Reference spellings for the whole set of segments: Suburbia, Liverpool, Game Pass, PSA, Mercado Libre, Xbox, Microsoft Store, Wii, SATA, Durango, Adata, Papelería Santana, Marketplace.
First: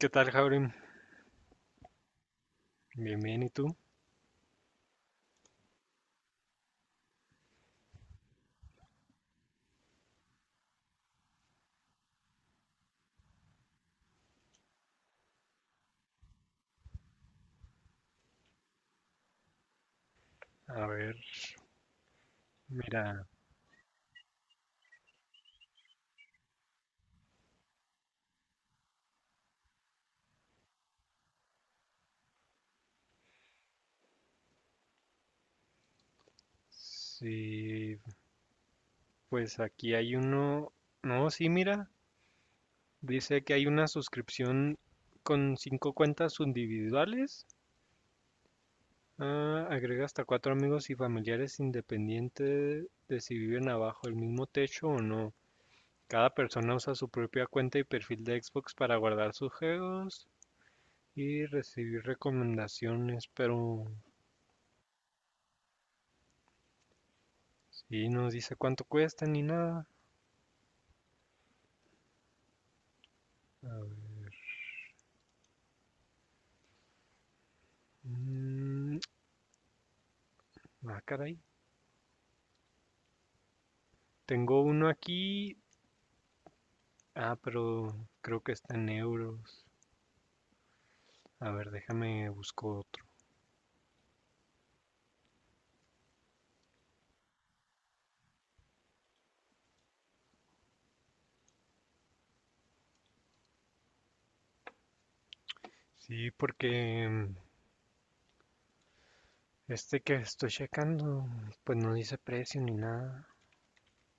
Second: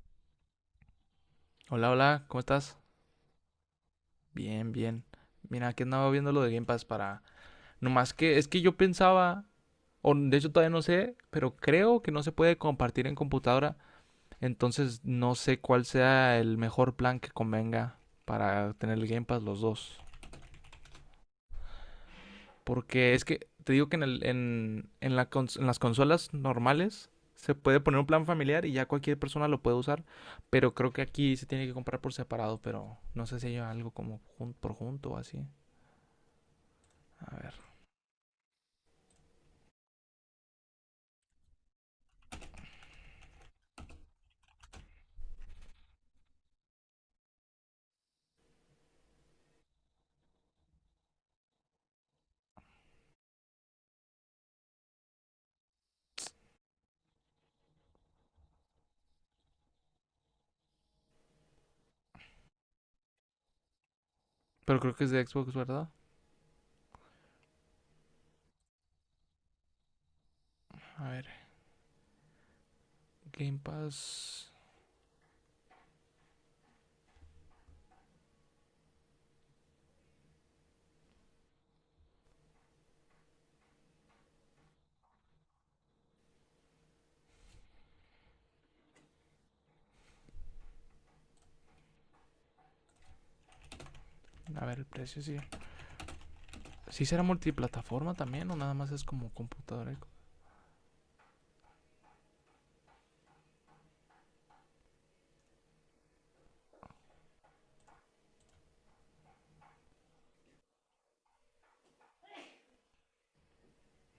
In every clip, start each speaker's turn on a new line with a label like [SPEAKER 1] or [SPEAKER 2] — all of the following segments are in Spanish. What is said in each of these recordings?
[SPEAKER 1] ¿Qué tal, Jaurim?
[SPEAKER 2] Hola, hola, ¿cómo estás?
[SPEAKER 1] Bien, bien, ¿y tú?
[SPEAKER 2] Bien, bien. Mira, aquí andaba viendo lo de Game Pass para... Nomás que es que yo pensaba, o de hecho todavía no sé, pero creo que no se puede compartir en computadora. Entonces no sé cuál sea el mejor plan que convenga para tener el Game Pass los dos.
[SPEAKER 1] A ver,
[SPEAKER 2] Porque es
[SPEAKER 1] mira,
[SPEAKER 2] que te digo que en, el- en la cons- en las consolas normales se puede poner un plan familiar y ya cualquier persona lo puede usar. Pero creo que aquí se tiene que comprar por separado, pero no sé si hay algo como por junto o así. A ver.
[SPEAKER 1] sí, pues aquí hay uno. No, sí, mira, dice que hay una suscripción con 5 cuentas individuales. Ah, agrega hasta 4 amigos y familiares independiente de si viven abajo el mismo techo o no. Cada persona usa su propia cuenta y perfil de Xbox para guardar sus juegos y recibir recomendaciones, pero
[SPEAKER 2] Pero creo que es de Xbox, ¿verdad?
[SPEAKER 1] sí, no dice cuánto cuesta ni nada.
[SPEAKER 2] A ver, Game
[SPEAKER 1] A,
[SPEAKER 2] Pass.
[SPEAKER 1] mm, ah, caray. Tengo uno aquí. Ah, pero creo que está en euros. A ver, déjame busco otro.
[SPEAKER 2] A ver, el precio sí. ¿Sí será multiplataforma también o nada más es como computadora? Y
[SPEAKER 1] Sí, porque este que estoy checando, pues no dice precio ni nada.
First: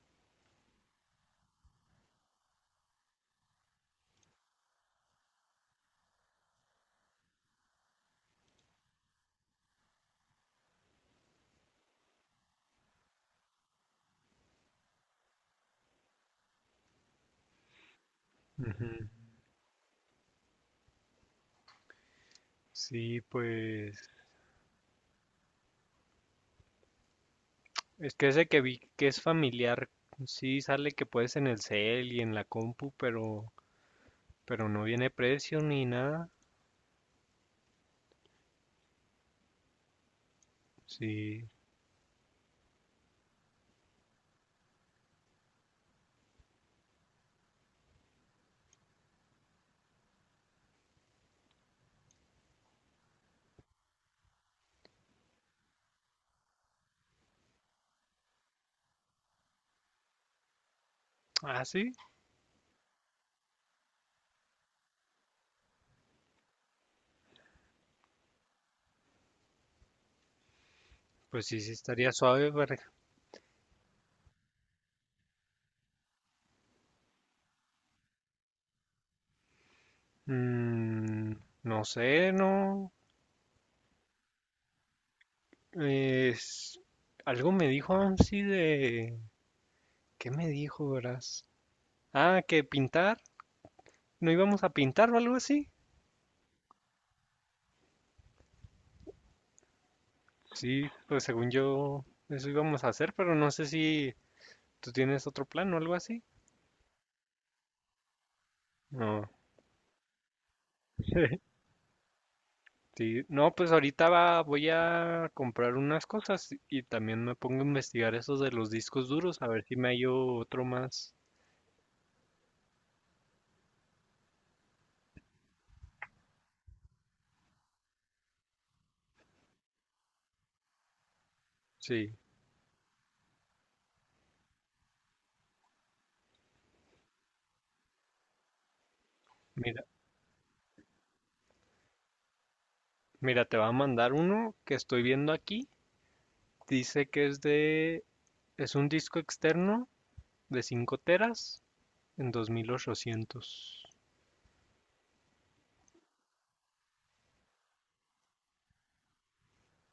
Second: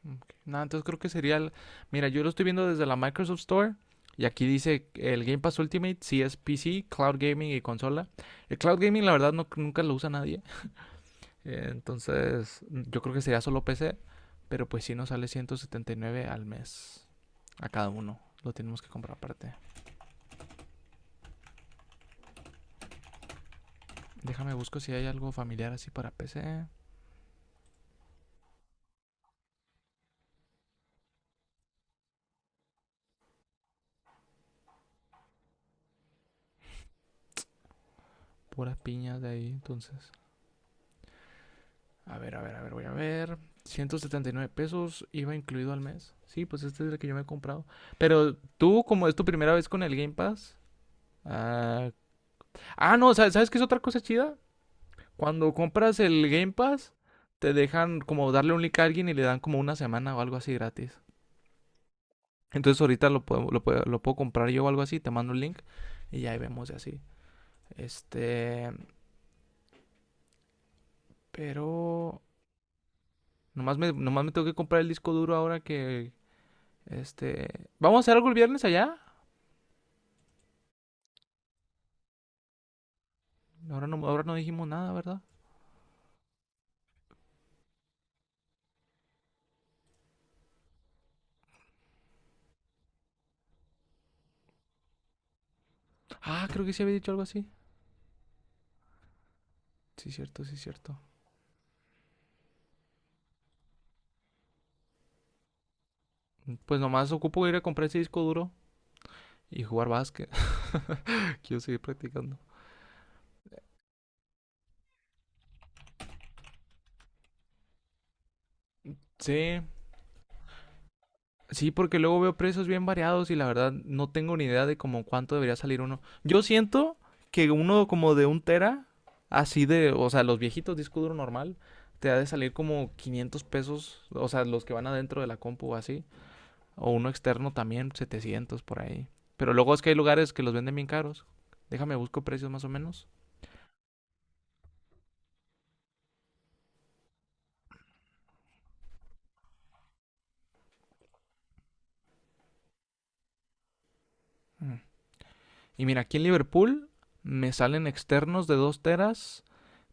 [SPEAKER 2] Ok. Nada, entonces creo que sería. Mira, yo lo estoy viendo desde la Microsoft Store. Y aquí dice el Game Pass Ultimate, sí es PC, Cloud Gaming y consola. El Cloud Gaming, la verdad, no, nunca lo usa nadie. Entonces, yo creo que sería solo PC. Pero pues sí nos sale 179 al mes. A cada uno. Lo tenemos que
[SPEAKER 1] Ujú.
[SPEAKER 2] comprar aparte.
[SPEAKER 1] Sí, pues
[SPEAKER 2] Déjame busco si hay algo familiar así para PC.
[SPEAKER 1] es que ese que vi que es familiar, sí sale que puedes en el cel y en la compu, pero no viene precio ni nada.
[SPEAKER 2] Puras piñas de ahí, entonces.
[SPEAKER 1] Sí.
[SPEAKER 2] A ver, a ver, a ver, voy a ver. 179 pesos iba incluido al mes. Sí, pues este es el que yo me he comprado. Pero tú, como es tu primera vez con el Game Pass. Ah, no, ¿sabes qué es otra cosa chida? Cuando compras el Game Pass, te dejan como darle un link a alguien y le dan como una semana o algo así gratis.
[SPEAKER 1] Ah, sí.
[SPEAKER 2] Entonces ahorita lo puedo comprar yo o algo así, te mando el link y ya ahí vemos y así. Este,
[SPEAKER 1] Pues sí, sí estaría
[SPEAKER 2] pero
[SPEAKER 1] suave para...
[SPEAKER 2] nomás me tengo que comprar el disco duro ahora que Este, ¿vamos a hacer algo el viernes allá?
[SPEAKER 1] Mm, no sé, no.
[SPEAKER 2] Ahora no dijimos nada, ¿verdad?
[SPEAKER 1] Es- algo me dijo Amsi de... ¿Qué me dijo, verás? Ah, que pintar. ¿No íbamos a pintar o algo así?
[SPEAKER 2] Ah, creo que sí había dicho algo así. Sí, cierto, sí,
[SPEAKER 1] Sí,
[SPEAKER 2] cierto.
[SPEAKER 1] pues según yo, eso íbamos a hacer, pero no sé si tú tienes otro plan o algo así.
[SPEAKER 2] Pues nomás ocupo ir a comprar ese disco duro
[SPEAKER 1] No.
[SPEAKER 2] y jugar básquet. Quiero seguir practicando.
[SPEAKER 1] Sí, no, pues ahorita va- voy a comprar unas cosas y también me pongo a investigar esos de los discos duros, a
[SPEAKER 2] Sí,
[SPEAKER 1] ver si me hallo otro más.
[SPEAKER 2] sí, porque luego veo precios bien variados y la verdad no tengo ni idea de como cuánto debería salir uno. Yo siento que uno como de un tera, así de, o sea, los viejitos disco duro normal, te
[SPEAKER 1] Sí,
[SPEAKER 2] ha de salir como 500 pesos, o sea, los que van adentro de la compu o así. O uno externo también, 700 por ahí. Pero luego es
[SPEAKER 1] mira.
[SPEAKER 2] que hay lugares que los venden bien caros. Déjame, busco precios más o menos.
[SPEAKER 1] Mira, te va a mandar uno que estoy viendo aquí. Dice que es de, es un disco externo de 5 teras en 2800.
[SPEAKER 2] Mm. Y mira, aquí en Liverpool me salen externos de 2 teras,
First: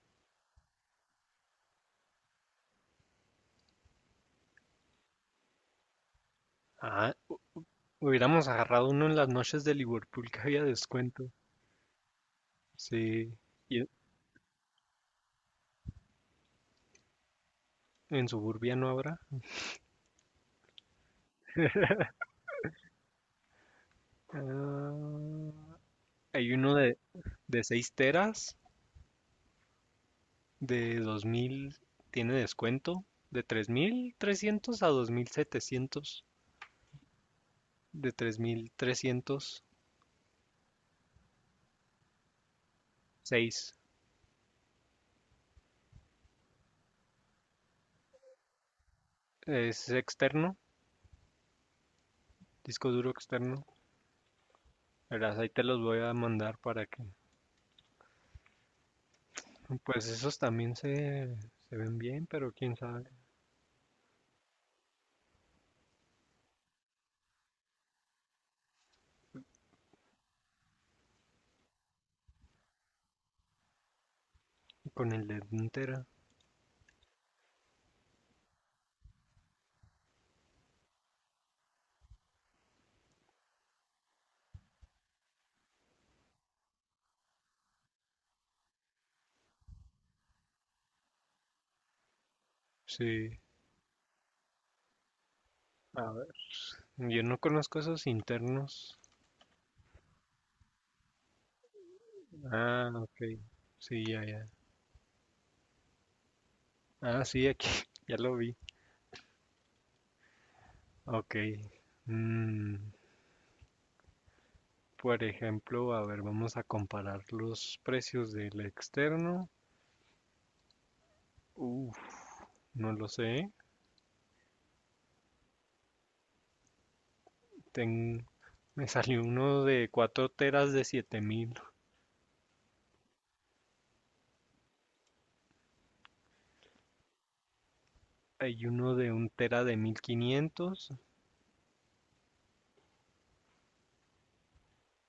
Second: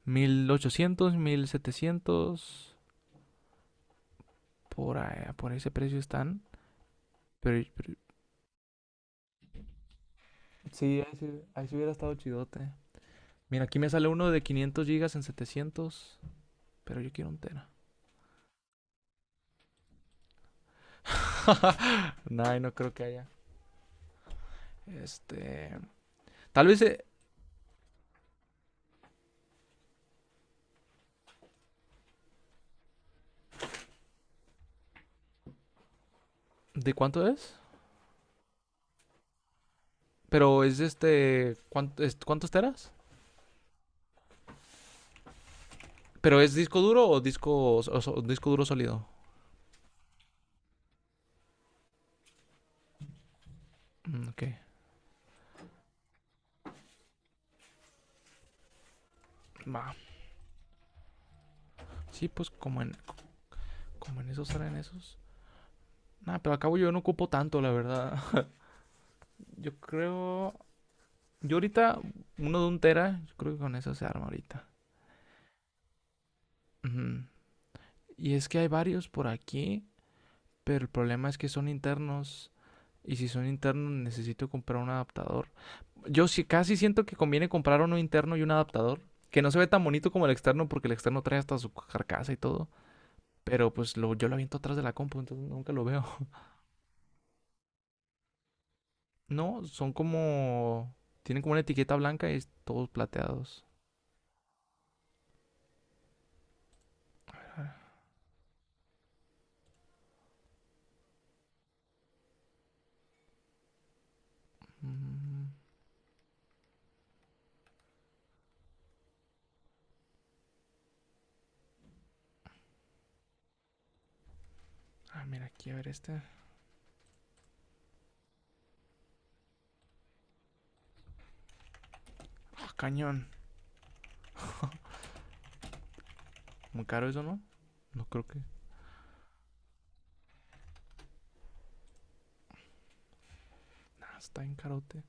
[SPEAKER 2] 1,800, 1,700, por ahí, por ese precio están.
[SPEAKER 1] Ah,
[SPEAKER 2] Pero
[SPEAKER 1] hubiéramos agarrado uno en las noches de Liverpool que había
[SPEAKER 2] sí, ahí sí,
[SPEAKER 1] descuento.
[SPEAKER 2] ahí sí hubiera estado chidote.
[SPEAKER 1] Sí,
[SPEAKER 2] Mira,
[SPEAKER 1] y
[SPEAKER 2] aquí
[SPEAKER 1] en
[SPEAKER 2] me sale uno de 500 gigas en 700. Pero yo quiero un tera.
[SPEAKER 1] Suburbia no habrá.
[SPEAKER 2] No, no creo que haya.
[SPEAKER 1] Ah,
[SPEAKER 2] Este.
[SPEAKER 1] hay
[SPEAKER 2] Tal
[SPEAKER 1] uno
[SPEAKER 2] vez.
[SPEAKER 1] de 6 teras de 2000, tiene descuento de 3300 a 2700.
[SPEAKER 2] ¿De cuánto es?
[SPEAKER 1] De tres mil trescientos.
[SPEAKER 2] Pero es este. ¿Cuántos teras?
[SPEAKER 1] Seis.
[SPEAKER 2] ¿Pero es disco duro o disco duro sólido?
[SPEAKER 1] Es externo, disco duro externo.
[SPEAKER 2] Mm, ok.
[SPEAKER 1] Verás, ahí te los voy a mandar para que...
[SPEAKER 2] Va.
[SPEAKER 1] Pues esos también se ven bien,
[SPEAKER 2] Sí, pues
[SPEAKER 1] pero quién
[SPEAKER 2] como en,
[SPEAKER 1] sabe.
[SPEAKER 2] como en esos eran esos. Nah, pero acabo yo no ocupo tanto, la verdad. Yo creo. Yo ahorita, uno de un tera, yo creo que con eso se arma ahorita.
[SPEAKER 1] Con el de entera.
[SPEAKER 2] Ujú. Y es que hay varios por aquí, pero el problema es que son internos. Y si son internos, necesito comprar un adaptador. Yo sí, casi siento que conviene comprar uno interno y un adaptador. Que no se ve tan bonito como el externo, porque el externo trae hasta su carcasa y todo.
[SPEAKER 1] Sí,
[SPEAKER 2] Pero pues lo, yo lo aviento atrás de la compu, entonces nunca lo veo.
[SPEAKER 1] a ver. Yo no conozco esos internos.
[SPEAKER 2] No, son como. Tienen como una etiqueta blanca y todos
[SPEAKER 1] Ah, ok.
[SPEAKER 2] plateados.
[SPEAKER 1] Sí, ya, ya. Ah, sí, aquí. Ya lo vi. Ok. Mm, por
[SPEAKER 2] Mm.
[SPEAKER 1] ejemplo, a ver, vamos a comparar los precios del externo. Uf, no lo sé.
[SPEAKER 2] Ah, mira, aquí a ver este. Ah,
[SPEAKER 1] Ten- me salió uno de 4 teras de 7000.
[SPEAKER 2] cañón. Muy caro eso, ¿no? No creo que.
[SPEAKER 1] Hay uno de 1 tera de 1500.
[SPEAKER 2] Nah, está en carote.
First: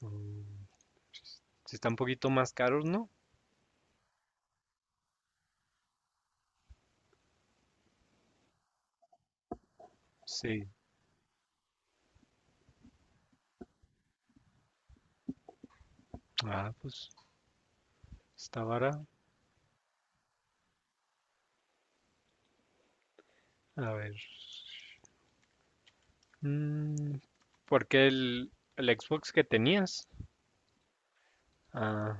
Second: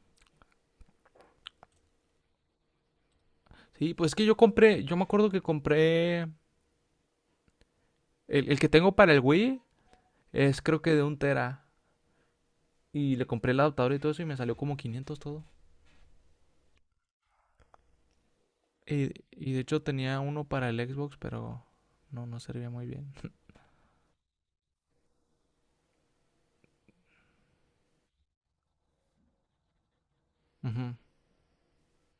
[SPEAKER 1] Mm, sí. Está un poquito más caros, ¿no?
[SPEAKER 2] Sí, pues es que yo compré. Yo me acuerdo que compré. El que tengo para el Wii es
[SPEAKER 1] Sí.
[SPEAKER 2] creo que de un tera. Y le compré el adaptador y todo eso y me salió como 500 todo.
[SPEAKER 1] Ah, pues está barato.
[SPEAKER 2] Y de hecho tenía uno para el Xbox, pero no, no servía muy bien.
[SPEAKER 1] A ver. Mm, porque el Xbox que tenías,
[SPEAKER 2] Ujú.
[SPEAKER 1] ah,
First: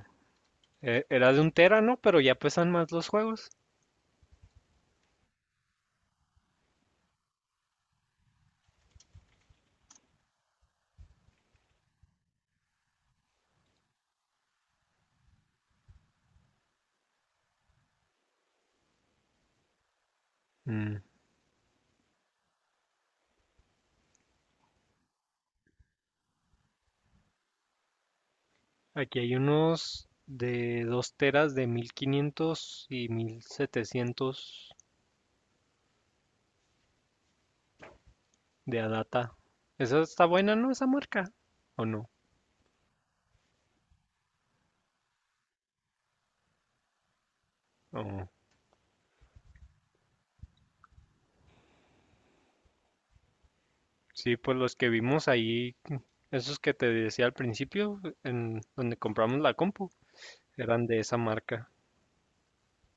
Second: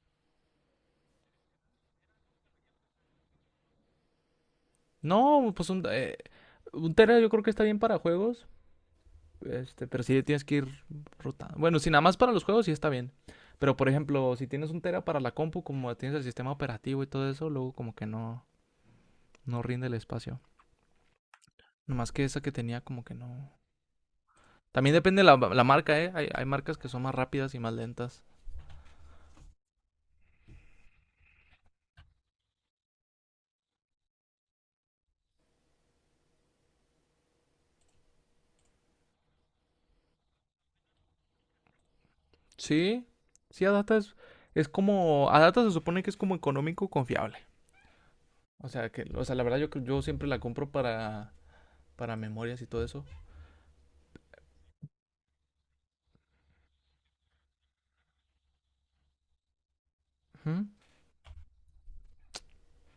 [SPEAKER 1] e- era de un tera, ¿no? Pero ya pesan más los juegos.
[SPEAKER 2] No, pues un tera yo creo que está bien para juegos. Este, pero sí tienes que ir rotando. Bueno, si nada más para los juegos sí está bien. Pero por ejemplo, si tienes un tera para la compu, como tienes el sistema operativo y todo eso, luego como que no, no rinde el espacio.
[SPEAKER 1] Mm.
[SPEAKER 2] Nomás que esa que tenía como que no. También depende la marca, ¿eh? Hay marcas que son más rápidas y más lentas.
[SPEAKER 1] Aquí hay unos de 2 teras de 1500 y 1700. De Adata. Esa está buena, ¿no? Esa marca. ¿O no?
[SPEAKER 2] Sí, sí, Adata es como... Adata se supone que es como económico confiable.
[SPEAKER 1] Oh,
[SPEAKER 2] O sea, la verdad yo siempre la compro para memorias y todo eso.
[SPEAKER 1] sí, pues los que vimos ahí, esos que te decía al principio, en donde compramos la compu,
[SPEAKER 2] Ujú.
[SPEAKER 1] eran de esa marca.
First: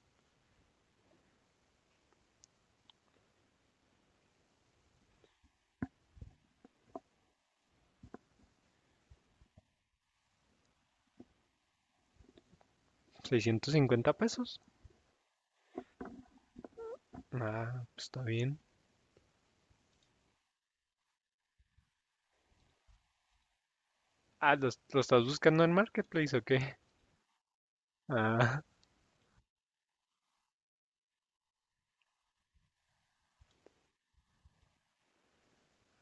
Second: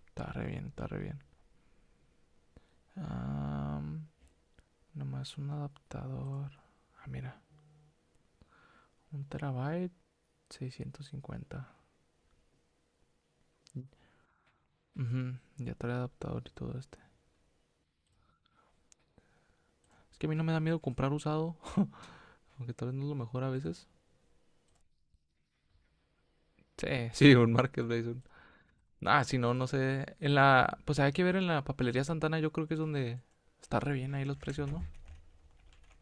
[SPEAKER 2] Está re bien, está re bien. Am, nomás un adaptador. Ah, mira, 1 terabyte, 650.
[SPEAKER 1] 650 pesos.
[SPEAKER 2] Ujú, ya trae adaptador y todo este.
[SPEAKER 1] Ah, pues está bien.
[SPEAKER 2] Es que a mí no me da miedo comprar usado, aunque tal vez no es lo mejor a veces.
[SPEAKER 1] Ah, ¿los- ¿lo, estás buscando en Marketplace o qué?
[SPEAKER 2] Sí, sí, un marketplace.
[SPEAKER 1] Ah,
[SPEAKER 2] Ah, si no, no sé. En la, pues hay que ver en la papelería Santana, yo creo que es donde está re bien ahí los precios, ¿no?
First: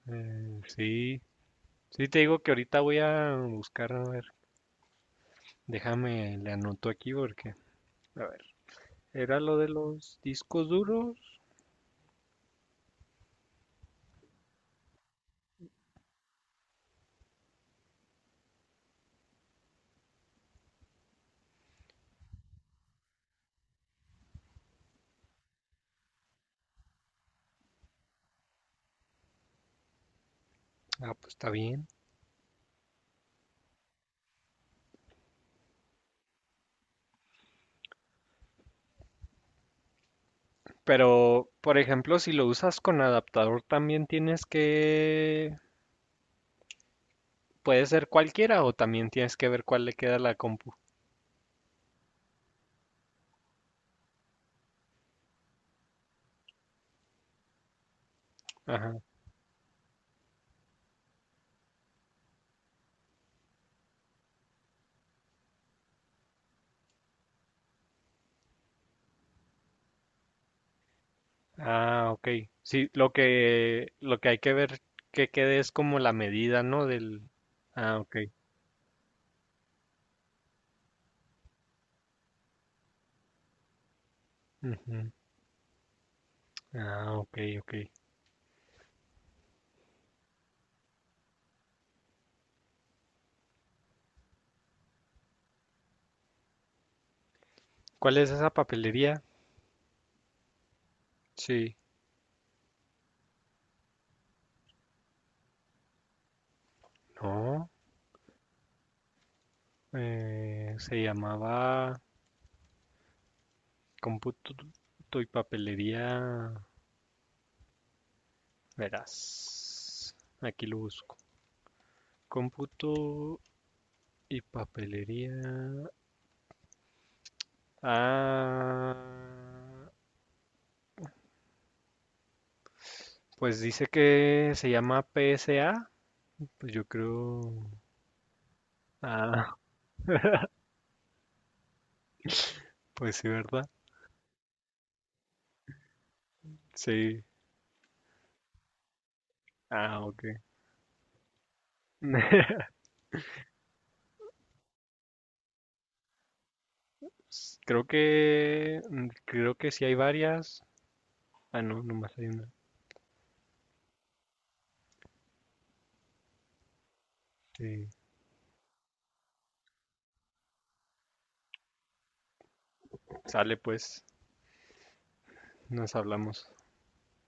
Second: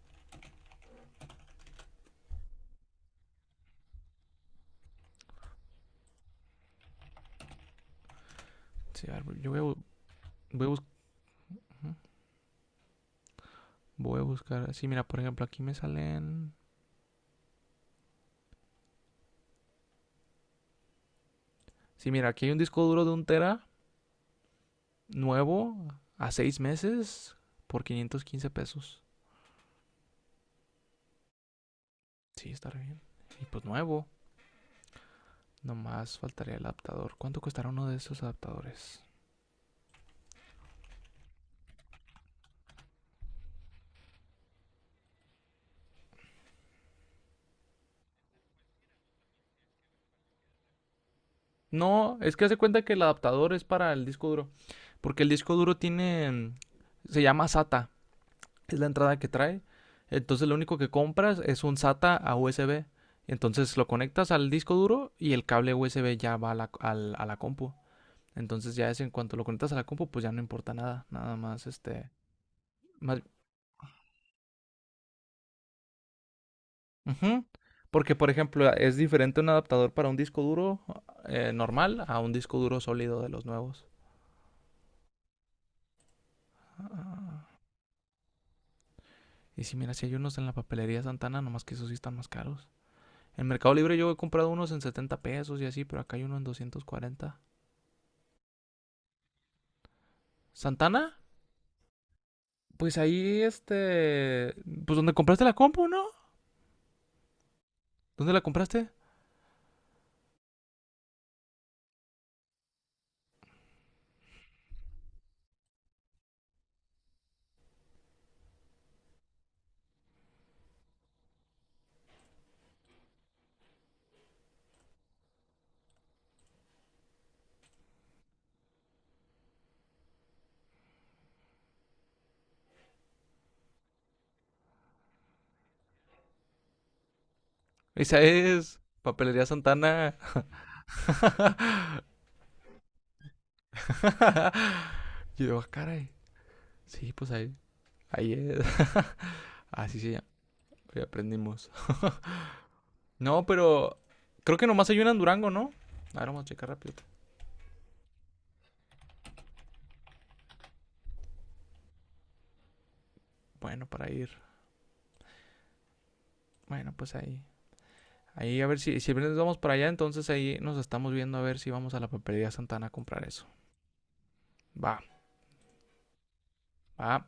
[SPEAKER 1] sí. Sí, te digo que ahorita voy a buscar, a ver, déjame, le anoto aquí porque, a ver,
[SPEAKER 2] Sí, a ver,
[SPEAKER 1] era
[SPEAKER 2] yo
[SPEAKER 1] lo
[SPEAKER 2] voy a,
[SPEAKER 1] de
[SPEAKER 2] bu-
[SPEAKER 1] los
[SPEAKER 2] voy
[SPEAKER 1] discos
[SPEAKER 2] a buscar.
[SPEAKER 1] duros.
[SPEAKER 2] Voy a buscar. Sí, mira, por ejemplo, aquí me salen. Sí, mira, aquí hay un disco duro de un tera nuevo a 6 meses por 515 pesos.
[SPEAKER 1] Ah, pues está bien.
[SPEAKER 2] Sí, está re bien. Y pues nuevo. Nomás faltaría el adaptador. ¿Cuánto costará uno de esos adaptadores?
[SPEAKER 1] Pero, por ejemplo, si lo usas con adaptador, también tienes que... Puede ser cualquiera o también tienes que ver cuál le queda a la compu.
[SPEAKER 2] No, es que hace cuenta que el adaptador es para el disco duro. Porque el disco duro tiene. Se llama SATA. Es la
[SPEAKER 1] Ajá.
[SPEAKER 2] entrada que trae. Entonces lo único que compras es un SATA a USB. Entonces lo conectas al disco duro y el cable USB ya va a a la compu. Entonces ya es en cuanto lo conectas a la compu, pues ya no importa nada. Nada más
[SPEAKER 1] Ah,
[SPEAKER 2] este...
[SPEAKER 1] ok. Sí,
[SPEAKER 2] Más...
[SPEAKER 1] lo que hay que ver que quede es como la medida, ¿no? Del...
[SPEAKER 2] Ujú.
[SPEAKER 1] Ah, ok.
[SPEAKER 2] Porque, por ejemplo, es diferente un adaptador para un disco duro normal a un disco duro sólido de los nuevos.
[SPEAKER 1] Ujú. Ah, ok,
[SPEAKER 2] Ah.
[SPEAKER 1] ok.
[SPEAKER 2] Y si mira, si hay unos en la papelería Santana, nomás que esos sí están más caros. En Mercado Libre yo he comprado unos en 70 pesos y así, pero acá hay uno en 240.
[SPEAKER 1] ¿Cuál es esa papelería?
[SPEAKER 2] ¿Santana?
[SPEAKER 1] Sí.
[SPEAKER 2] Pues ahí, este. Pues donde compraste la compu, ¿no?
[SPEAKER 1] No.
[SPEAKER 2] ¿Dónde la compraste?
[SPEAKER 1] Eh, se llamaba Cómputo y Papelería. Verás. Aquí lo busco. Cómputo y papelería. Ah, pues dice que se llama PSA. Pues yo creo.
[SPEAKER 2] Esa es. Papelería
[SPEAKER 1] Ah,
[SPEAKER 2] Santana.
[SPEAKER 1] pues sí, ¿verdad?
[SPEAKER 2] Y yo, ah, caray. Sí,
[SPEAKER 1] Sí.
[SPEAKER 2] pues ahí. Ahí es. Así
[SPEAKER 1] Ah,
[SPEAKER 2] se llama.
[SPEAKER 1] ok.
[SPEAKER 2] Ya aprendimos. No, pero. Creo que nomás hay una en Durango, ¿no? A ver, vamos a checar rápido.
[SPEAKER 1] Creo que... mm, creo que sí hay varias. Ah, no, nomás hay una.
[SPEAKER 2] Bueno, para ir. Bueno, pues ahí.
[SPEAKER 1] Sí.
[SPEAKER 2] Ahí a ver si, si viernes vamos para allá, entonces ahí nos estamos viendo a ver si vamos a la papelería Santana a comprar eso.
[SPEAKER 1] Sale pues,
[SPEAKER 2] Va,
[SPEAKER 1] nos hablamos.
[SPEAKER 2] va.